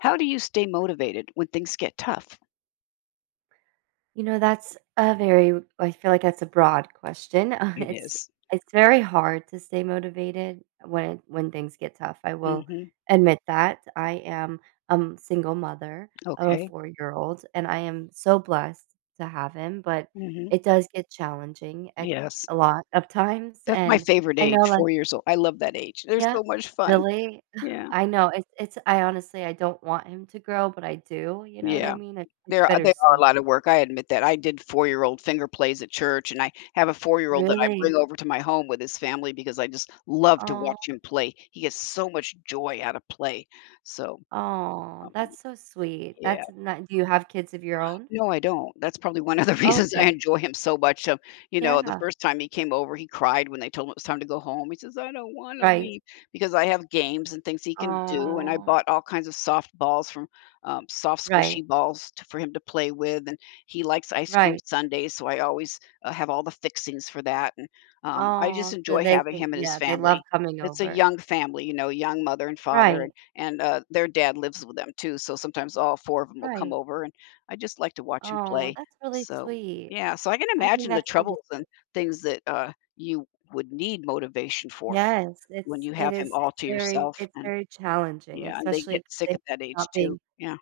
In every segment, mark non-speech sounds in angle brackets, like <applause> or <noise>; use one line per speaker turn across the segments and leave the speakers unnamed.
How do you stay motivated when things get tough?
You know, that's a very I feel like that's a broad question. <laughs>
It is.
It's very hard to stay motivated when things get tough. I will
Mhm.
admit that. I am a single mother of a
Okay.
4-year-old, and I am so blessed to have him, but
Mhm.
it does get challenging at
Yes.
a lot of times,
That's my
and
favorite
I know,
age,
like,
4 years old. I love that age. They're
yeah,
so much fun.
really? <laughs>
Yeah.
I know. It's I don't want him to grow, but I do, you know what I
Yeah.
mean? It's
There, are they are a
bittersweet.
lot of work. I admit that. I did four-year-old finger plays at church, and I have a four-year-old that I bring
Really?
over to my home with his family because I just love to
Oh.
watch him play. He gets so much joy out of play. So, um,
Oh, that's so sweet.
yeah.
That's not Do you have kids of your own?
No, I don't. That's probably one of the <laughs> reasons I
Okay.
enjoy him so much. The
Yeah.
first time he came over, he cried when they told him it was time to go home. He says, I don't want to
Right.
leave because I have games and things he can do. And I
Oh,
bought all kinds of soft balls from soft,
right.
squishy balls to, for him to play with. And he likes ice cream
Right.
sundaes. So I always have all the fixings for that. And I just
Oh, so
enjoy
they
having
can,
him and his
yeah, they love
family.
coming
It's a
over.
young family, you know, young mother and father, and
Right.
and their dad lives with them too. So sometimes all four of them will come
Right.
over, and I just like to watch him
Oh,
play.
that's really
So,
sweet.
yeah, so I can
I think
imagine the
that's really
troubles and
sweet.
things that, you would need motivation for
Yes,
when you have him all to yourself
it's
and
very challenging,
yeah, and they
especially
get
because
sick
they
at that
are
age
not
too.
being
Yeah.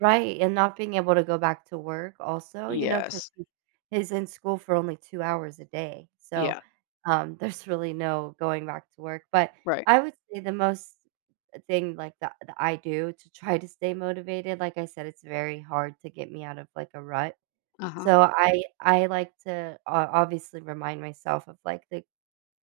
right, and not being able to go back to work also, you know, 'cause
Yes.
he's in school for only 2 hours a day, so,
Yeah.
<laughs> there's really no going back to work, but
Right.
I would say the most thing, that I do to try to stay motivated, like I said, it's very hard to get me out of, like, a rut,
Uh-huh.
so I like to o obviously remind myself of, like, the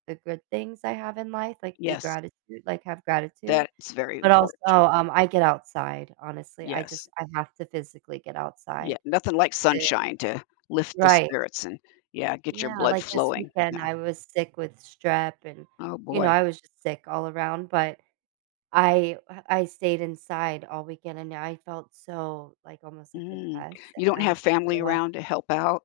the good things I have in life,
Yes.
like have gratitude,
That's very
but also,
important.
I get outside, honestly,
Yes.
I have to physically get
Yeah,
outside.
nothing like
The
sunshine to lift the
right.
spirits and, yeah, get your
Yeah,
blood
like this
flowing. Yeah.
weekend, I was sick with strep and,
Oh,
you know,
boy.
I was just sick all around, but I stayed inside all weekend and I felt so, like, almost, like,
Mm.
depressed,
You
and
don't
I
have
was like, "You
family
know what?"
around to help out?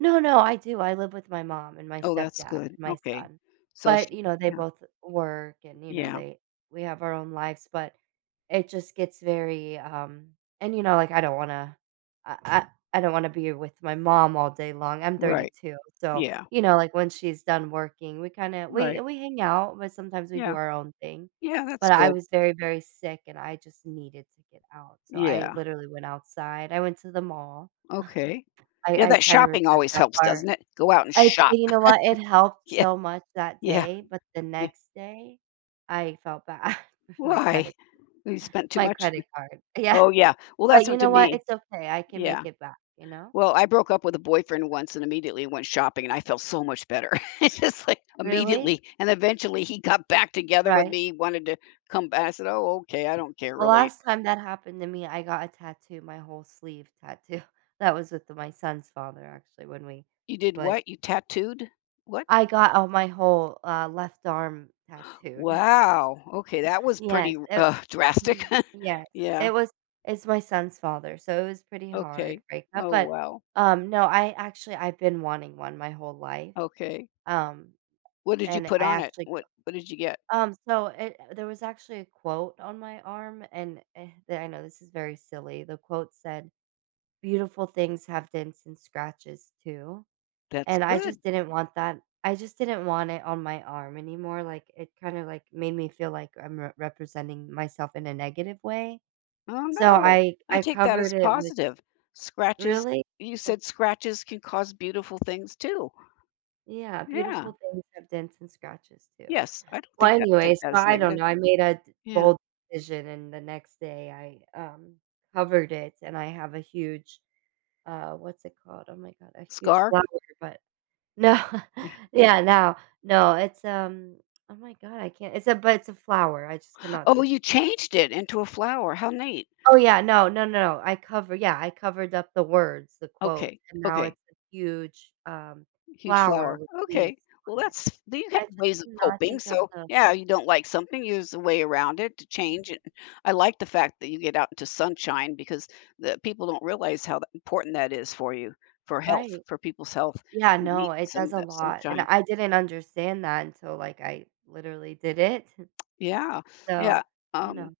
No, no, I do, I live with my mom and my
Oh,
stepdad
that's good.
and my
Okay.
son,
So
but,
she
you know, they both work and, you know,
yeah,
they we have our own lives, but it just gets very, and, you know, like, I I I don't wanna be with my mom all day long, I'm
right.
32, so,
Yeah,
you know, like, when she's done working, we
right.
we hang out, but sometimes we
Yeah,
do our own thing,
yeah, that's
but I
good.
was very, very sick, and I just needed to get out, so I
Yeah,
literally went outside, I went to the mall,
okay.
I
Yeah,
I
that
kinda
shopping
regret
always
that
helps,
part.
doesn't it? Go out and
I
shop.
You
<laughs>
know what? It helped
Yeah,
so much that
yeah,
day, but the
yeah.
next day, I felt bad <laughs> with
Why? We spent too
my
much?
credit card. Yeah,
Oh, yeah. Well,
but
that's
you
what to
know what?
me.
It's okay, I can make
Yeah.
it back, you know?
Well, I broke up with a boyfriend once and immediately went shopping, and I felt so much better. <laughs> It's just like
Really?
immediately. And eventually he got back together with
Right.
me, wanted to come back. I said, oh, okay. I don't care
The
really.
last time that happened to me, I got a tattoo, my whole sleeve tattoo. <laughs> That was with my son's father, actually, when we
You did
split.
what? You tattooed? What?
I got, all my whole, left arm tattooed. <laughs>
Wow, okay, that was pretty,
Yes, it
<laughs> drastic.
mm,
<laughs>
yes,
Yeah,
it was it's my son's father, so it was pretty hard
okay.
breakup,
Oh,
but,
wow,
no, I've been wanting one my whole life,
okay.
um,
What did you
and
put
I
on it?
actually
What did you get?
so it there was actually a quote on my arm, and, I know this is very silly, the quote said, "Beautiful things have dents and scratches too,"
That's
and
good.
I just didn't want it on my arm anymore, like, it kinda, like, made me feel like I'm re representing myself in a negative way.
Oh,
So
no,
I
I
I
take that as
covered it with
positive. Scratches
really?
you
Well,
said scratches can cause beautiful things too.
yeah,
Yeah,
beautiful things have dents and scratches too.
yes, I don't
Well,
think that
anyway,
take that
so
as
I don't
negative.
know, I made a d
Yeah,
bold decision, and the next day I, covered it, and I have a huge, what's it called? Oh my god, a huge
scar?
flower, but no, <laughs> yeah, now no, it's, oh my god, I can't it's a flower, I just
<laughs>
cannot
Oh,
think.
you changed it into a flower, how neat.
Oh, yeah, no, no, no, no. I cover yeah, I covered up the words, the quotes,
Okay,
and now
okay.
it's a huge,
Huge
flower
flower.
with leaves
Okay. Well,
on it.
that's <laughs> do you have
I just
ways of
did not
coping?
think of
So,
the
yeah,
flow.
you don't like something, use a way around it to
Mhm.
change it. I like the fact that you get out into sunshine because the people don't realize how important that is for you, for health,
Right.
for people's health.
Yeah,
You need
no, it
some
does
of
a
that
lot, and
sunshine.
I didn't understand that until, like, I literally did it. <laughs>
Yeah, yeah.
So, you
Um,
know,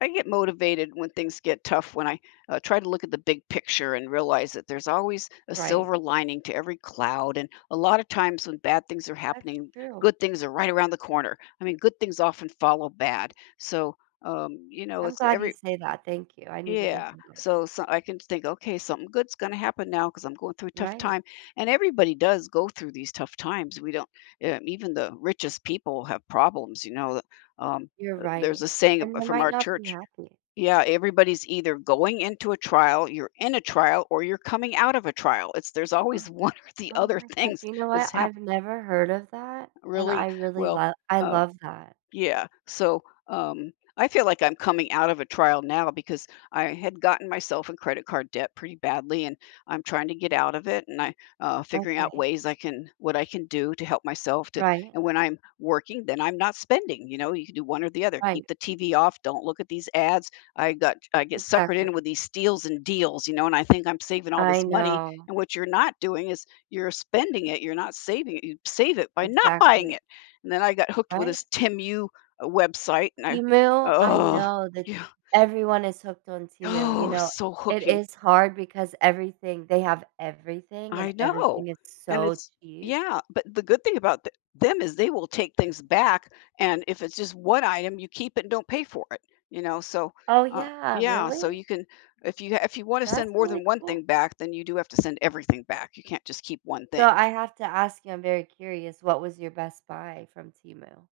I get motivated when things get tough when I try to look at the big picture and realize that there's always a
right.
silver lining to every cloud. And a lot of times when bad things are
That's
happening,
true.
good things are right around the corner. I mean, good things often follow bad. So, you know,
I'm
it's
glad you
every,
say that, thank you, I needed to
yeah.
hear that. <laughs>
So, so I can think, okay, something good's going to happen now because I'm going through a tough
Right.
time. And everybody does go through these tough times. We don't, Even the richest people have problems, you know. Um,
You're
there's
right,
a saying
and they
from
might
our
not be
church
happy.
yeah, everybody's either going into a trial, you're in a trial, or you're coming out of a trial. It's there's always one <laughs> or the
Oh
other
my gosh,
things
you know what?
that's
I've
happened.
never heard of that, and
Really, well,
I
uh,
love that.
yeah. So, um, I feel like I'm coming out of a trial now because I had gotten myself in credit card debt pretty badly, and I'm trying to get out of it. And I figuring out
Okay.
ways I can what I can do to help myself to.
Right,
And when I'm working, then I'm not spending. You know, you can do one or the other.
right,
Keep the TV off. Don't look at these ads. I get suckered in with
exactly.
these steals and deals. You know, and I think I'm saving all
I
this money.
know,
And what you're not doing is you're spending it. You're not saving it. You save it by not buying
exactly,
it. And then I got hooked with
right?
this TimU website,
Temu, I
oh,
know that
yeah,
everyone is hooked on Temu, you
oh,
know,
so
it
hooking.
is hard because everything they have everything,
I
and
know.
everything is
And
so
it's,
cheap.
yeah, but the good thing about them is they will take things back. And if it's just one item, you keep it and don't pay for it, you know? So,
Oh,
uh,
yeah,
yeah, so
really?
you can, if you want to send
That's
more
really
than one thing
cool.
back, then you do have to send everything back. You can't just keep one
So
thing.
I have to ask you, I'm very curious, what was your best buy from Temu?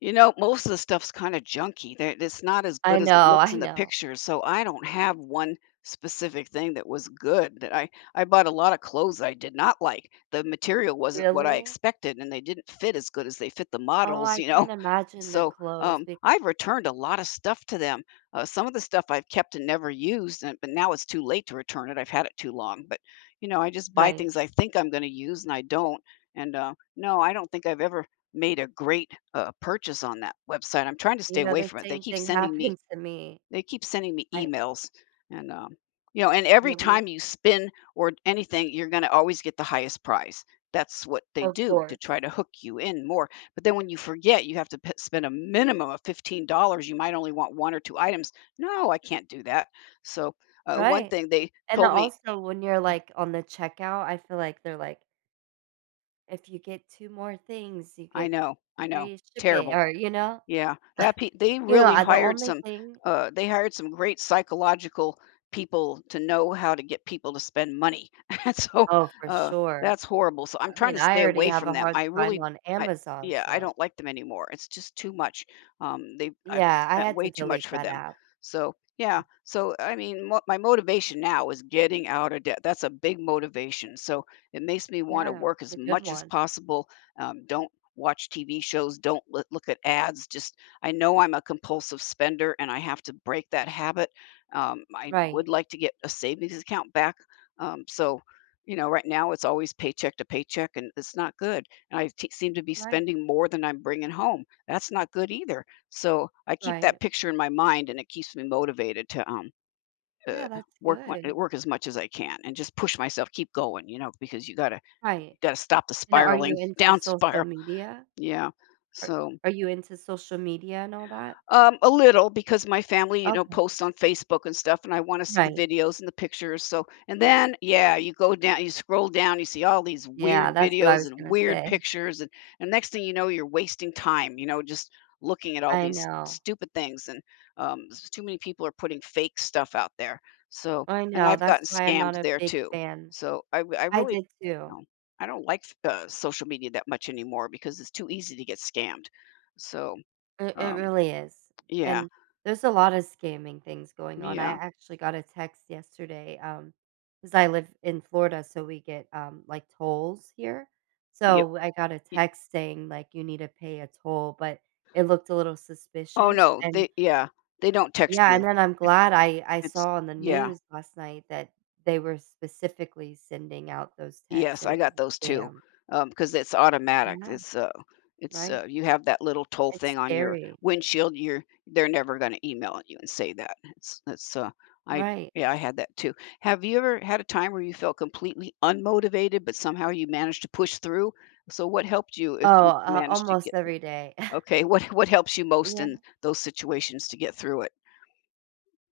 You know, most of the stuff's kinda junky. There it's not as
I
good as it
know,
looks
I
in the
know.
pictures, so I don't have one specific thing that was good that I bought a lot of clothes I did not like. The material wasn't what I
Really?
expected, and they didn't fit as good as they fit the
Oh,
models,
I
you know?
can't
<laughs>
imagine the
So,
clothes be
I've returned a lot of stuff to them. Some of the stuff I've kept and never used, and but now it's too late to return it. I've had it too long, but, you know, I just buy
right.
things I think I'm gonna use, and I don't. And no, I don't think I've ever made a great purchase on that website. I'm trying to stay
You know,
away
the
from it.
same thing happened to me.
They keep sending me
I
emails and you know, and every time
Really?
you spin or anything, you're going to always get the highest prize. That's what they
Of
do to try
course.
to hook you in more. But then when you forget, you have to spend a minimum of $15. You might only want one or two items. No, I can't do that. So, one
Right.
thing they
And
told me,
also, when you're,
"Yeah,
like, on the checkout, I feel like they're like, "If you get 2 more things, you get
I know,
free shipping,"
terrible.
or, you know?
Yeah, that pe they
You know,
really
I the
hired
only
some,
thing
they hired some great psychological people to know how to get people to spend money, <laughs> and so,
Oh, for
uh,
sure.
that's horrible, so I'm
I
trying
mean,
to
I
stay
already
away
have
from
a
them.
hard
I
time
really
on
I
Amazon,
yeah, I
so
don't like them anymore. It's just too much. They I've
yeah, I
spent
had to
way too
delete
much for
that
them.
app.
So, yeah, so, I mean, mo my motivation now is getting out of debt. That's a big motivation, so it makes me wanna
Yeah,
work
it's
as
a good
much as
one.
possible, don't watch TV shows, don't look at ads, just I know I'm a compulsive spender and I have to break that habit. I
Right.
would like to get a savings account back. Um, so, you know, right now it's always paycheck to paycheck and it's not good. And I t seem to be
Right.
spending more than I'm bringing home. That's not good either. So I keep that
Right.
picture in my mind and it keeps me motivated to, uh,
Yeah, that's
work when,
good.
work as much as I can and just push myself, keep going, you know, because
Right.
you gotta stop the
And are you
spiraling <laughs>
into
down
social
spiral.
media?
Yeah.
Are
So,
you into social media and all that?
a little because my family, you know,
Okay.
posts on Facebook and stuff, and I want to see the
Right.
videos and the pictures. So, and then, yeah, you go down, you scroll down, you see all these
Yeah,
weird
that's what I
videos
was
and
gonna
weird
say.
pictures, and next thing you know, you're wasting time, you know, just looking at all
I
these
know.
stupid things, and too many people are putting fake stuff out there. So,
I
and
know,
I've gotten
that's why I'm not
scammed
a
there
big
too.
fan.
So, I w- I
I
really,
did
you
too.
know, I don't like social media that much anymore because it's too easy to get scammed. So.
It
Um,
really is,
yeah,
and there's a lot of scamming things going on. I
yeah,
actually got a text yesterday, because I live in Florida, so we get, like, tolls here.
yep,
So I got a
y
text saying, like, "You need to pay a toll," but it looked a little
oh,
suspicious,
no,
and
they yeah, they don't text
yeah, and
you.
then I'm
It's
glad I
it's
saw on the
yeah,
news last night that they were specifically sending out those texts,
yes,
and
I
it was
got those
a
too,
scam.
um. Because it's automatic.
Yeah,
It's,
right?
you have that little toll thing
It's
on your
scary.
windshield, you're they're never gonna email you and say that. It's, I
Right.
yeah, I had that too. Have you ever had a time where you felt completely unmotivated, but somehow you managed to push through? So what helped you if
Oh,
you managed to
almost
get
every day.
Okay, <laughs> what helps you most
Yeah,
in those situations to get through it?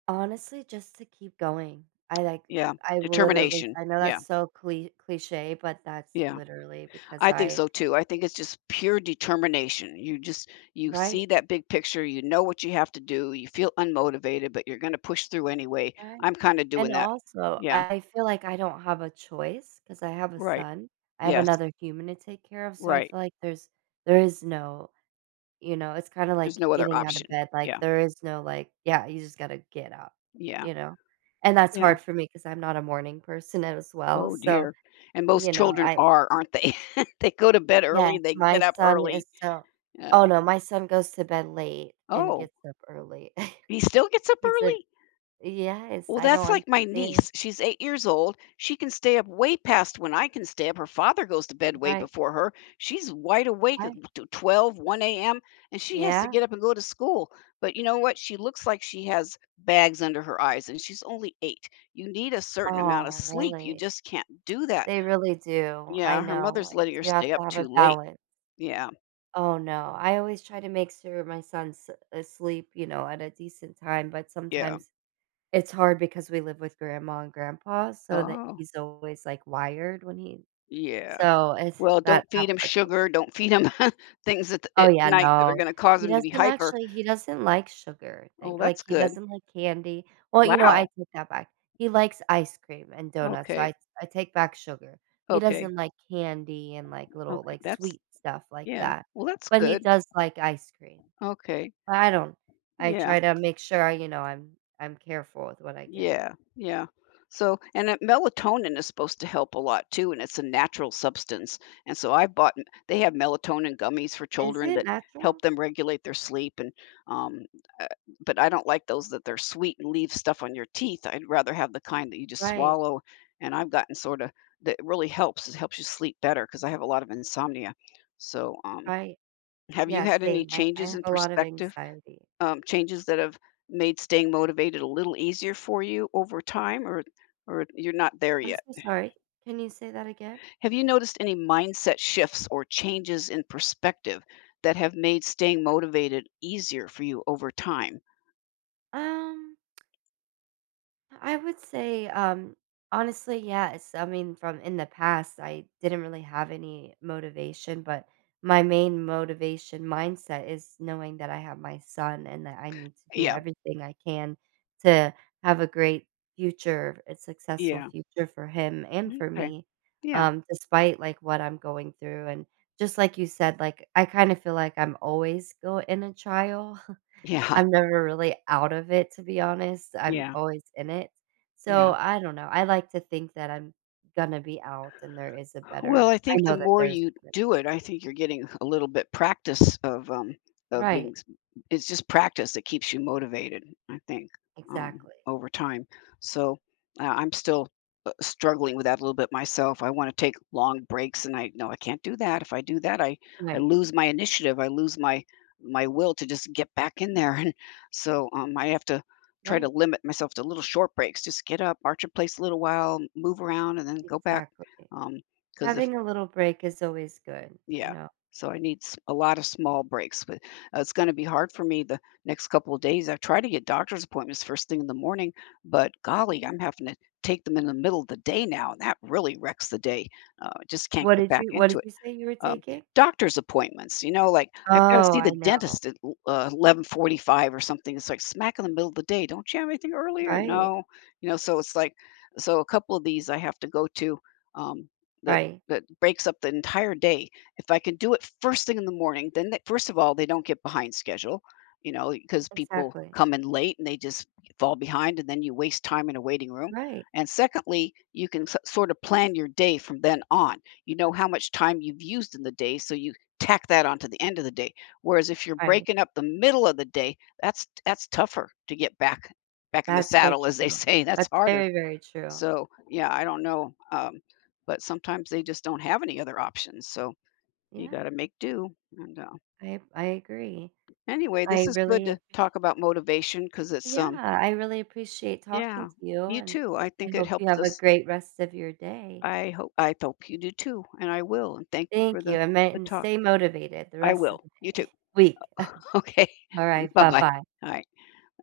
honestly, just to keep going.
Yeah,
I will literally
determination.
I know
Yeah,
that's so cliché, but that's
yeah.
literally because
I think
I
so too. I think it's just pure determination. You
right,
see that big picture, you know what you have to do, you feel unmotivated, but you're going to push through anyway.
right,
I'm kind of doing
and
that.
also,
Yeah,
I feel like I don't have a choice because I have a
right.
son. I have
Yes,
another human to take care of, so I
right.
feel like there is no, you know, it's kinda
There's
like
no other
getting out of
option.
bed, like,
Yeah.
there is no, like, "Yeah, you just gotta get up,"
Yeah.
you know? And that's
Yeah.
hard for me because 'cause I'm not a morning person as well,
Oh
so,
dear. And most
you know,
children
I
are, aren't they? <laughs> They go to bed
yes,
early, they
my
get up
son
early.
is so
Uh,
oh, no, my son goes to bed late and
oh,
gets up early.
he
<laughs>
still gets up
He said,
early?
"Yes,
Well,
I
that's
don't
like my
understand."
niece. She's 8 years old. She can stay up way past when I can stay up. Her father goes to bed way
Right,
before her. She's wide awake at
right.
12 a.m., and she has to
Yeah.
get up and go to school. But you know what? She looks like she has bags under her eyes, and she's only eight. You need a certain amount of
Oh,
sleep. You
really?
just can't do that.
They really do. I
Yeah, her
know.
mother's
It's
letting her
you have
stay
to
up
have a
too late.
balance.
Yeah,
Oh, no. I always try to make sure my son's asleep, you know, at a decent time, but
yeah.
sometimes it's hard because we live with grandma and grandpa so that
Oh,
he's always, like, wired when he
yeah.
so it's
Well,
that
don't
that
feed him
part's a
sugar.
little
Don't feed him <laughs> things at,
oh,
at
yeah,
night that are
no.
going to cause him to be hyper.
He doesn't like sugar,
Oh, that's
he
good.
doesn't like candy. Well, you know, I
Wow.
take that back. He likes ice cream and donuts, so
Okay.
I take back sugar. He
Okay.
doesn't like candy and, like, little,
Okay.
like,
That's
sweet stuff like
yeah.
that,
Well, that's
but he
good.
does like ice cream.
Okay.
But I don't I
Yeah.
try to make sure, you know, I'm careful with what I give him.
Yeah, yeah. So, and melatonin is supposed to help a lot too, and it's a natural substance. And so I've bought, they have melatonin gummies for
Is
children
it
that help
natural?
them regulate their sleep. Um, uh, but I don't like those that they're sweet and leave stuff on your teeth. I'd rather have the kind that you just
Right,
swallow. And I've gotten sort of, that really helps. It helps you sleep better because I have a lot of insomnia. So, um,
right.
have you
Yeah,
had any
same. I
changes
have
in
a lot of
perspective?
anxiety.
Changes that have made staying motivated a little easier for you over time, or you're not there
I'm
yet?
so sorry. Can you say that again?
Have you noticed any mindset shifts or changes in perspective that have made staying motivated easier for you over time?
Um I would say, honestly, yes. I mean, from in the past, I didn't really have any motivation, but my main motivation mindset is knowing that I have my son and that I need to do
Yeah,
everything I can to have a great future, a successful
yeah,
future for him and for
okay,
me,
yeah,
despite like what I'm going through. And just like you said, like I kind of feel like I'm always go in a trial,
yeah,
I'm never really out of it, to be honest. I'm
yeah,
always in it.
yeah.
So, I don't know. I like to think that I'm gonna be out and there is a
Well,
better
I
I
think the
know that
more
there's
you
gonna be
do it, I think you're getting a little bit practice of
right,
being it's just practice that keeps you motivated, I think, um
exactly.
over time. So, I'm still struggling with that a little bit myself. I want to take long breaks and I no, I can't do that. If I do that, I
Right,
lose my initiative. I lose my will to just get back in there. <laughs> And so I have to try to
right,
limit myself to little short breaks. Just get up, march in place a little while, move around and then go back.
exactly.
Um, 'Cause if
Having a little break is always good, you
yeah.
know?
So I need s a lot of small breaks, but, it's gonna be hard for me the next couple of days. I've tried to get doctor's appointments first thing in the morning, but golly, I'm having to take them in the middle of the day now, and that really wrecks the day. I just can't get back
What
into
did
it
you say you were
um,
taking?
doctor's appointments, you know, like I've got to
Oh,
see the
I know.
dentist at 11:45 or something. It's like smack in the middle of the day. Don't you have anything earlier?
Right,
No, you know. So a couple of these I have to go to um, that
right,
that breaks up the entire day. If I can do it first thing in the morning, then they, first of all they don't get behind schedule, you know, because people
exactly.
come in late and they just fall behind, and then you waste time in a waiting room.
Right,
And secondly, you can sort of plan your day from then on, you know how much time you've used in the day, so you tack that onto the end of the day. Whereas if you're
right.
breaking up the middle of the day, that's tougher to get back back in the
That's so
saddle, as they
true.
say. <laughs> That's
That's
harder.
very, very true.
So yeah, I don't know, but sometimes they just don't have any other options. So you
Yeah,
got to make do. And
I agree.
anyway, this
I
is
really
good to
appre
talk about motivation because it's
Yeah, I really appreciate talking
yeah,
to you,
you
and
too. I
I
think it
hope you
helps
have a
us.
great rest of your day.
I hope you do too, and I will. And thank you for
Thank you, and ma
the
and
talk.
stay motivated the
I
rest of
will.
the
You too.
day <laughs> week. <laughs>
<laughs> Okay.
All
<laughs>
right,
Bye-bye.
bye-bye.
All right.